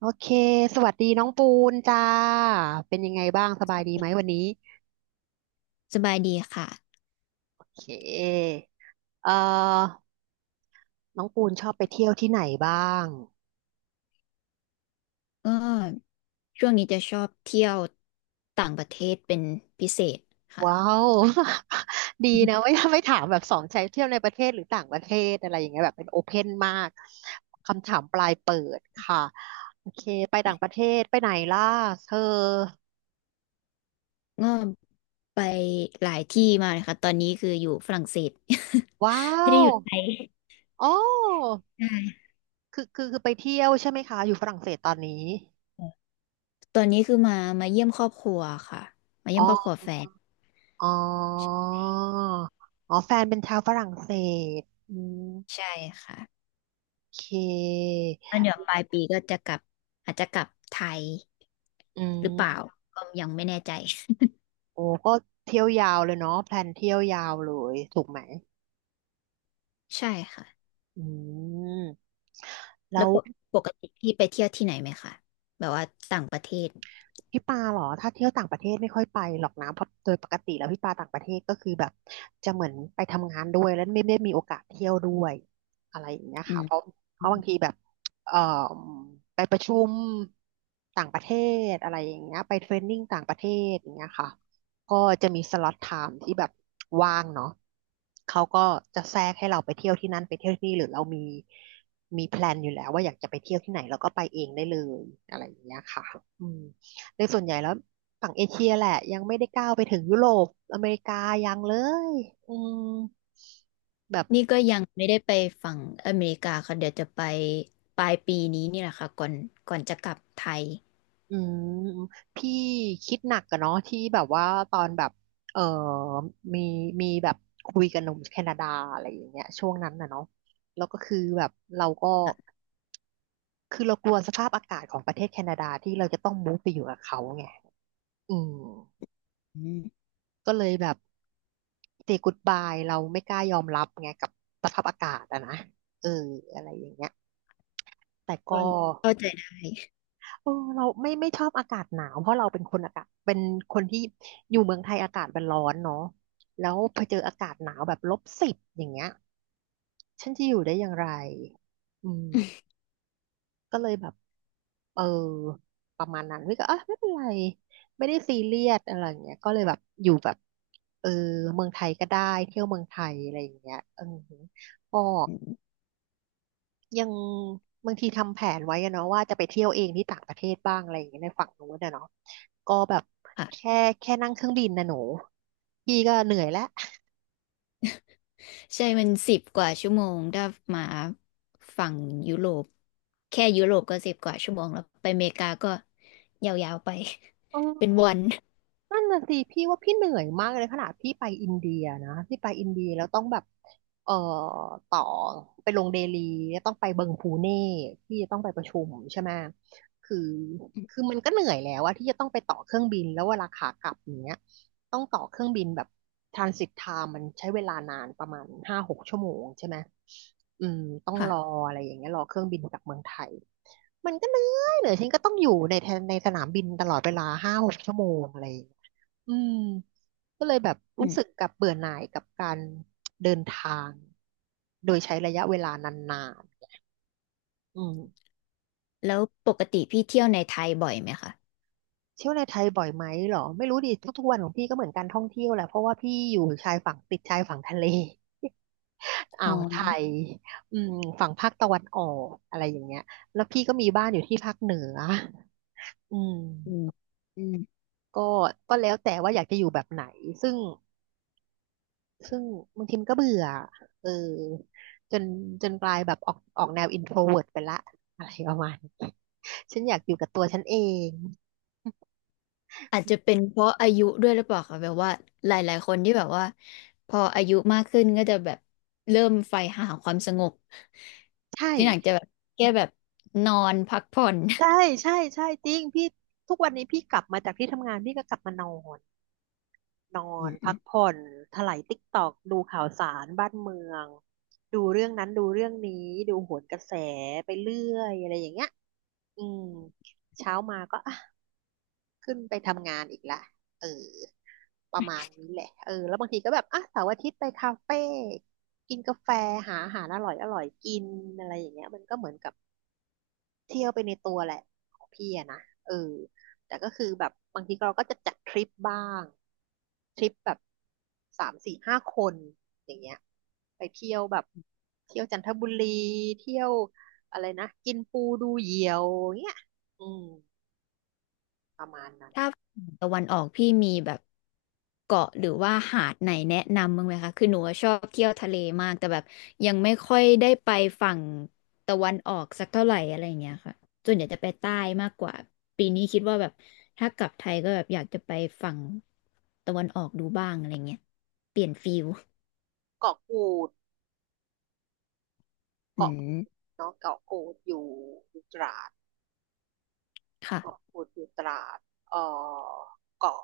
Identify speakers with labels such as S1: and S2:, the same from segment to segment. S1: โอเคสวัสดีน้องปูนจ้าเป็นยังไงบ้าง สบายดีไหมวันนี้
S2: สบายดีค่ะ
S1: โอเคเอ่อน้องปูนชอบไปเที่ยวที่ไหนบ้าง
S2: ก็ช่วงนี้จะชอบเที่ยวต่างประเทศเป็นพิเศษ
S1: ว้า
S2: ค่ะ
S1: ว ดีนะไม่ถามแบบสองใช้เที่ยวในประเทศหรือต่างประเทศอะไรอย่างเงี้ยแบบเป็นโอเพนมากค่ะโอเคไปต่างประเทศไปไหนล่ะเธอ
S2: ก็ไปหลายที่มาเลยค่ะตอนนี้คืออยู่ฝรั่งเศส
S1: ว้า
S2: ไม่ได้
S1: ว
S2: อยู่ไทย
S1: อ๋อ
S2: ใช่
S1: คือไปเที่ยวใช่ไหมคะอยู่ฝรั่งเศสตอนนี้
S2: ตอนนี้คือมาเยี่ยมครอบครัวค่ะ มา
S1: อ๋
S2: เยี่ย
S1: อ
S2: มครอบครัวแฟน
S1: อ๋ออ๋อแฟนเป็นชาวฝรั่งเศสอืม
S2: ใช่ค่ะ
S1: โอเค
S2: ตอนเดี๋ยวปลายปีก็จะกลับ อาจจะกลับไทย
S1: อื
S2: หรือเปล่า
S1: ม
S2: ก็ยังไม่แน่ใจ
S1: โอ้ก็เที่ยวยาวเลยเนาะแพลนเที่ยวยาวเลยถูกไหม
S2: ใช่ค่ะ
S1: อืมแล้
S2: แล้ว
S1: ว
S2: ปกติพี่ไปเที่ยวที่ไหนไหมคะแบบว่าต่างประเทศ
S1: พี่ปาเหรอถ้าเที่ยวต่างประเทศไม่ค่อยไปหรอกนะเพราะโดยปกติแล้วพี่ปาต่างประเทศก็คือแบบจะเหมือนไปทำงานด้วยแล้วไม่ได้มีโอกาสเที่ยวด้วยอะไรอย่างเงี้ย
S2: อื
S1: ค่ะเพราะ
S2: ม
S1: เพราะบางทีแบบเอ่อไปประชุมต่างประเทศอะไรอย่างเงี้ยไปเทรนนิ่งต่างประเทศอย่างเงี้ยค่ะก็จะมีสล็อตไทม์ที่แบบว่างเนาะเขาก็จะแทรกให้เราไปเที่ยวที่นั่นไปเที่ยวที่นี่หรือเรามีแพลนอยู่แล้วว่าอยากจะไปเที่ยวที่ไหนเราก็ไปเองได้เลยอะไรอย่างเงี้ยค่ะอืม ในส่วนใหญ่แล้วฝั่งเอเชียแหละยังไม่ได้ก้าวไปถึงยุโรปอเมริกายังเลยอืมแบบ
S2: นี่ก็ยังไม่ได้ไปฝั่งอเมริกาค่ะเดี๋ยวจะไปปลายปีนี้นี่แหละค่ะก่อนจะกลับไทย
S1: อืมพี่คิดหนักอะเนาะที่แบบว่าตอนแบบเออมีมีแบบคุยกับหนุ่มแคนาดาอะไรอย่างเงี้ยช่วงนั้นน่ะเนาะแล้วก็คือแบบเราก็คือเรากลัวสภาพอากาศของประเทศแคนาดาที่เราจะต้องมูฟไปอยู่กับเขาไงอืม
S2: อืม
S1: ก็เลยแบบ say goodbye เราไม่กล้ายอมรับไงกับสภาพอากาศอะนะเอออะไรอย่างเงี้ย แต่ก็
S2: ก็เข้าใจได้
S1: เออเราไม่ชอบอากาศหนาวเพราะเราเป็นคนอากาศเป็นคนที่อยู่เมืองไทยอากาศมันร้อนเนาะแล้วพอเจออากาศหนาวแบบลบสิบอย่างเงี้ยฉันจะอยู่ได้อย่างไรอืมก็เลยแบบเออประมาณนั้นพี่ก็อ่ะไม่เป็นไรไม่ได้ซีเรียสอะไรอย่างเงี้ยก็เลยแบบอยู่แบบเออเมืองไทยก็ได้เที่ยวเมืองไทยอะไรอย่างเงี้ยเออก็ ยังบางทีทำแผนไว้อะเนาะว่าจะไปเที่ยวเองที่ต่างประเทศบ้างอะไรอย่างเงี้ยในฝั่งนู้นอะเนาะก็แบบ
S2: ค่ะ
S1: แค่แค่นั่งเครื่องบินนะหนูพี่ก็เหนื่อยแล้ว
S2: ใช่มันสิบกว่าชั่วโมงถ้ามาฝั่งยุโรปแค่ยุโรปก็สิบกว่าชั่วโมงแล้วไปอเมริกาก็ยาวๆไป เป็น วัน
S1: นั่นน่ะสิพี่ว่าพี่เหนื่อยมากเลยขนาดพี่ไปอินเดียนะพี่ไปอินเดียแล้วต้องแบบเอ่อต่อไปลงเดลีแล้วต้องไปเบิงพูเน่พี่จะต้องไปประชุมใช่ไหมคือคือมันก็เหนื่อยแล้วว่าที่จะต้องไปต่อเครื่องบินแล้วเวลาขากลับอย่างเนี้ยต้องต่อเครื่องบินแบบทรานสิตไทม์มันใช้เวลานานประมาณห้าหกชั่วโมงใช่ไหมอืมต้องรอ
S2: ค่ะ
S1: อะไรอย่างเงี้ยรอเครื่องบินกลับเมืองไทยมันก็เหนื่อยฉันก็ต้องอยู่ในแทนในสนามบินตลอดเวลาห้าหกชั่วโมงอะไรอย่างเงี้ย อืมก็เลยแบบ
S2: อื
S1: รู้
S2: ม
S1: สึกกับเบื่อหน่ายกับการเดินทางโดยใช้ระยะเวลานานๆอืม
S2: แล้วปกติพี่เที่ยวในไทยบ่อยไหมคะ
S1: เที่ยวในไทยบ่อยไหมเหรอไม่รู้ดิทุกๆวันของพี่ก็เหมือนการท่องเที่ยวแหละเพราะว่าพี่อยู่ชายฝั่งติดชายฝั่งทะเล อ่า
S2: อ๋อ
S1: วไทยอืมฝั่งภาคตะวันออกอะไรอย่างเงี้ยแล้วพี่ก็มีบ้านอยู่ที่ภาคเหนืออื
S2: อื
S1: ม
S2: ม
S1: ก็ก็แล้วแต่ว่าอยากจะอยู่แบบไหนซึ่ง ซึ่งบางทีมันก็เบื่อเออจนจนกลายแบบออกแนว Intro v e วิร์ไปละอะไรประมาณนี้ฉันอยากอยู่กับตัวฉันเอง
S2: อาจจะเป็นเพราะอายุด้วยหรือเปล่าคะแบบว่าหลายๆคนที่แบบว่าพออายุมากขึ้นก็จะแบบเริ่มใฝ่หาความสงบ
S1: ใช่
S2: ที่หนังจะแบบแค่แบบนอนพักผ่อน
S1: ใช่ ใช่ใช่จริงพี่ทุกวันนี้พี่กลับมาจากที่ทำงานพี่ก็กลับมานอน นอ
S2: อื
S1: นพัก
S2: ม
S1: ผ่อนไถลายติ๊กตอก ดูข่าวสารบ้านเมือง ดูเรื่องนั้นดูเรื่องนี้ ดูโหนกระแสไปเรื่อยอะไรอย่างเงี้ยอืมเช้ามาก็อ่ะ ขึ้นไปทำงานอีกละเออประมาณนี้แหละเออแล้วบางทีก็แบบอ่ะเสาร์อาทิตย์ไปคาเฟ่กินกาแฟ หาอาหารอร่อยอร่อยกินอะไรอย่างเงี้ยมันก็เหมือนกับเที่ยวไปในตัวแหละของพี่อะนะเออแต่ก็คือแบบบางทีเราก็จะจัดทริปบ้าง ทริปแบบสามสี่ห้าคนอย่างเงี้ยไปเที่ยวแบบเที่ยวจันทบุรีเที่ยวอะไรนะ กินปูดูเหยี่ยวเงี้ยอืมประมาณนั้น
S2: ตะวันออกพี่มีแบบเกาะหรือว่าหาดไหนแนะนำบ้างไหมคะคือหนูชอบเที่ยวทะเลมากแต่แบบยังไม่ค่อยได้ไปฝั่งตะวันออกสักเท่าไหร่อะไรอย่างเงี้ยค่ะส่วนใหญ่จะไปใต้มากกว่าปีนี้คิดว่าแบบถ้ากลับไทยก็แบบอยากจะไปฝั่งตะวันออกดูบ้างอะไรเงี้ยเปลี่ยนฟิล
S1: เกาะกูด
S2: อื
S1: เกาะกู
S2: ม
S1: ดเนาะเกาะกูดอยู่ตราดเกาะ
S2: ค่ะ
S1: กูดอยู่ตราดเอ่อเกาะ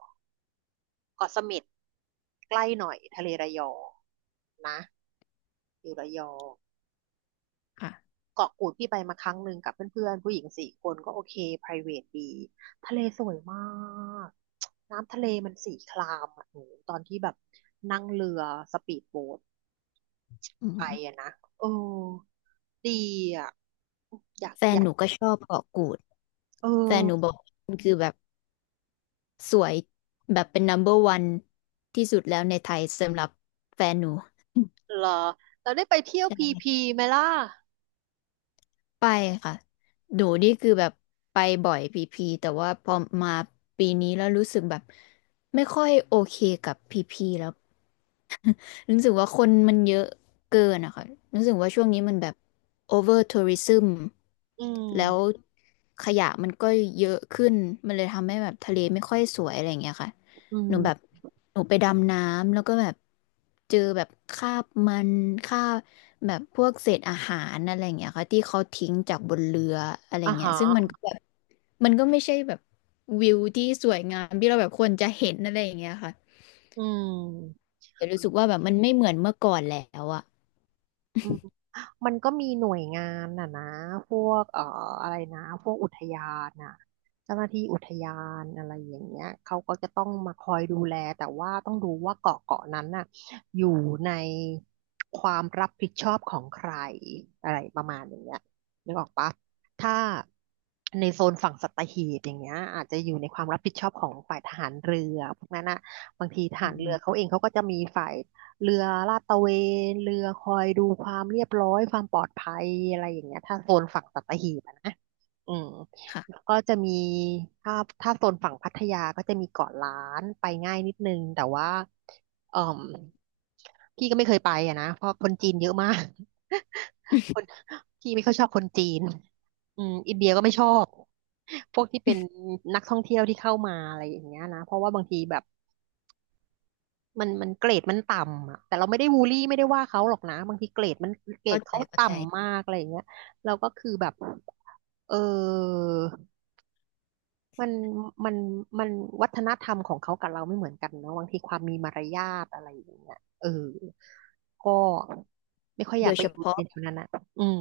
S1: เกาะเสม็ดใกล้หน่อยทะเลระยองนะอยู่ระยอง
S2: ค่ะ
S1: เกาะกูดพี่ไปมาครั้งหนึ่งกับเพื่อนๆผู้หญิงสี่คนก็โอเค private ดีทะเลสวยมากน้ำทะเลมันสีครามอ่ะหนูตอนที่แบบนั่งเรือสปีดโบ๊ท
S2: อื
S1: ไปอะ
S2: ม
S1: นะเออดีอ่ะอยาก
S2: แฟ
S1: อ
S2: น
S1: ยา
S2: ห
S1: ก
S2: นูก็ชอบเกาะกูด
S1: เออ
S2: แฟนหนูบอกมันคือแบบ สวยแบบเป็น number one ที่สุดแล้วในไทยสำหรับแฟนหนู
S1: เหรอเราได้ไปเที่ยวพีพี
S2: ใช่
S1: ไหมล่ะ
S2: ไปค่ะหนูนี่คือแบบไปบ่อยพีพีแต่ว่าพอมาปีนี้แล้วรู้สึกแบบไม่ค่อยโอเคกับพีพีแล้ว รู้สึกว่าคนมันเยอะเกินอะค่ะรู้สึกว่าช่วงนี้มันแบบ over tourism
S1: อื
S2: แล้ว
S1: ม
S2: ขยะมันก็เยอะขึ้น มันเลยทำให้แบบทะเลไม่ค่อยสวยอะไรอย่างเงี้ยค่ะ
S1: อื
S2: หนูแบบ
S1: ม
S2: หนูไปดำน้ำแล้วก็แบบเจอแบบคราบมันคราบแบบพวกเศษอาหารอะไรอย่างเงี้ยค่ะที่เขาทิ้งจากบนเรืออะไร
S1: อ่า
S2: เงี้ย
S1: ฮะ
S2: ซึ่งมันก็แบบมันก็ไม่ใช่แบบวิวที่สวยงามที่เราแบบควรจะเห็นอะไรอย่างเงี้ยค่ะ
S1: อืม
S2: แต่รู้สึกว่าแบบมันไม่เหมือนเมื่อก่อนแล้วอะ
S1: อืม มันก็มีหน่วยงานน่ะนะพวกอะไรนะพวกอุทยานน่ะเจ้าหน้าที่อุทยานอะไรอย่างเงี้ยเขาก็จะต้องมาคอยดูแลแต่ว่าต้องดูว่าเกาะนั้นน่ะอยู่ในความรับผิดชอบของใครอะไรประมาณอย่างเงี้ยนึกออกปะถ้าในโซนฝั่งสัตหีบอย่างเงี้ยอาจจะอยู่ในความรับผิดชอบของฝ่ายทหารเรือพวกนั้นน่ะบางทีท
S2: อื
S1: หารเรือเขา
S2: ม
S1: เองเขาก็จะมีฝ่าย เรือลาดตระเวนเรือคอยดูความเรียบร้อยความปลอดภัยอะไรอย่างเงี้ยถ้าโซนฝั่งสัตหีบอะนะอืม
S2: ค่ะ
S1: แล้วก็จะมีถ้าโซนฝั่งพัทยาก็จะมีเกาะล้านไปง่ายนิดนึงแต่ว่าเอ่มพี่ก็ไม่เคยไปอะนะเพราะคนจีนเยอะมาก คน พี่ไม่ค่อยชอบคนจีนอืมอินเดียก็ไม่ชอบพวกที่เป็นนักท่องเที่ยวที่เข้ามาอะไรอย่างเงี้ยนะเพราะว่าบางทีแบบ มันเกรดมันต่ำอ่ะแต่เราไม่ได้บูลลี่ไม่ได้ว่าเขาหรอกนะบางทีเกรดมันเกรด
S2: เข้าใจ
S1: เขา
S2: เข้าใจ
S1: ต่ำมากอะไรอย่างเงี้ยเราก็คือแบบเออมันมันมันวัฒนธรรมของเขากับเราไม่เหมือนกันเนาะบางทีความมีมารยาทอะไรอย่างเงี้ยเออก็ไม่ค่อยอ
S2: โด
S1: ยาก
S2: ย
S1: ไป
S2: เฉ
S1: อยู่
S2: พาะ
S1: ในแถวนั้นอ่ะอืม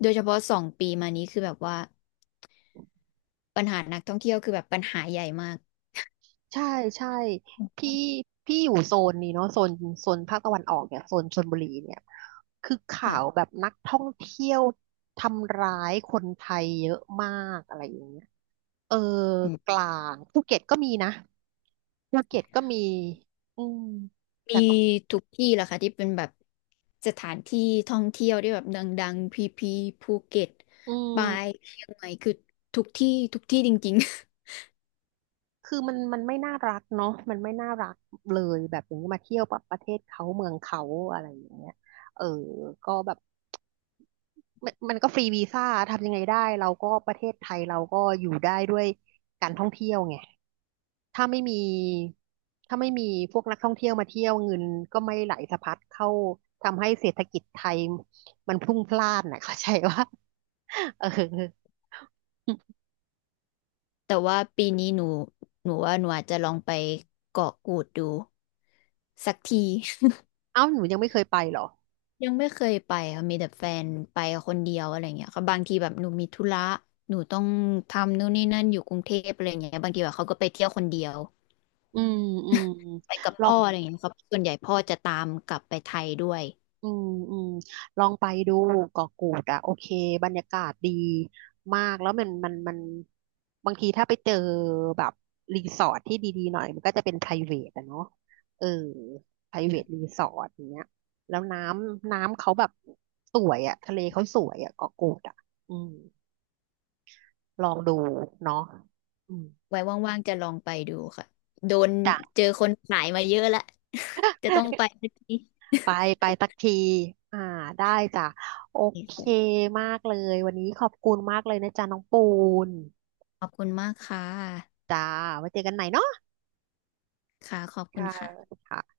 S2: โดยเฉพาะสองปีมานี้คือแบบว่าปัญหานักท่องเที่ยวคือแบบปัญหาใหญ่มาก
S1: ใช่ใช่พี่พี่อยู่โซนนี้เนาะโซนภาคตะวันออกเนี่ยโซนชลบุรีเนี่ยคือข่าว
S2: ค่ะ
S1: แบบนักท่องเที่ยวทำร้ายคนไทยเยอะมากอะไรอย่างเงี้ยเออ
S2: อืม
S1: กลางภูเก็ตก็มีนะภูเก็ตก็มีอืม
S2: มี
S1: แต่ก็
S2: ทุกที่แหละค่ะที่เป็นแบบสถานที่ท่องเที่ยวที่แบบดังๆพีพีภูเก็ต
S1: อื
S2: ปาย
S1: ม
S2: เชียงใหม่คือทุกที่ทุกที่จริงๆ
S1: คือมันไม่น่ารักเนาะมันไม่น่ารักเลยแบบอย่างนี้มาเที่ยวประเทศเขาเมืองเขาอะไรอย่างเงี้ยเออก็แบบ มันก็ฟรีวีซ่าทำยังไงได้เราก็ประเทศไทยเราก็อยู่ได้ด้วยการท่องเที่ยวไงถ้าไม่มีถ้าไม่มีพวกนักท่องเที่ยวมาเที่ยวเงินก็ไม่ไหลสะพัดเข้าทำให้เศรษฐกิจไทยมันพลุ่งพล่านนะ เข้าใจว่าเออ
S2: แต่ว่าปีนี้หนูว่าหนูอาจจะลองไปเกาะกูดดูสักที
S1: เอ้าหนูยังไม่เคยไปเหรอ
S2: ยังไม่เคยไปค่ะมีแต่แฟนไป คนเดียวอะไรเงี้ยค่ะบางทีแบบหนูมีธุระหนูต้องทำนู่นนี่นั่นอยู่กรุงเทพอะไรเงี้ยบางทีแบบเขาก็ไปเที่ยวคนเดียว
S1: อืมอืม
S2: ไปกับ
S1: ลอ
S2: พ่
S1: ง
S2: ออะไรเงี้ยครับส่วนใหญ่พ่อจะตามกลับไปไทยด้วย
S1: อืมอืมลองไปดูเกาะกูดอ่ะโอเคบรรยากาศดีมากแล้วมันบางทีถ้าไปเจอแบบรีสอร์ทที่ดีๆหน่อยมันก็จะเป็น private อะเนาะเออ private รีสอร์ทอย่างเงี้ยแล้วน้ำเขาแบบสวยอ่ะทะเลเขาสวยอ่ะเกาะกูดอ่ะอืมลองดูเนาะอืม
S2: ไว้ว่างๆจะลองไปดูค่ะโดน
S1: จ้ะ
S2: เจอคนขายมาเยอะละ จะต้องไปสักที
S1: ไปไปสักทีอ่าได้จ้ะโอเคมากเลยวันนี้ขอบคุณมากเลยนะจ๊ะน้องปูน
S2: ขอบคุณมากค่ะ
S1: จ้าไว้เจอกันใหม่เนาะ
S2: ค่ะ ขอบคุณ
S1: ค่ะ
S2: ค่ะ
S1: ค่ะ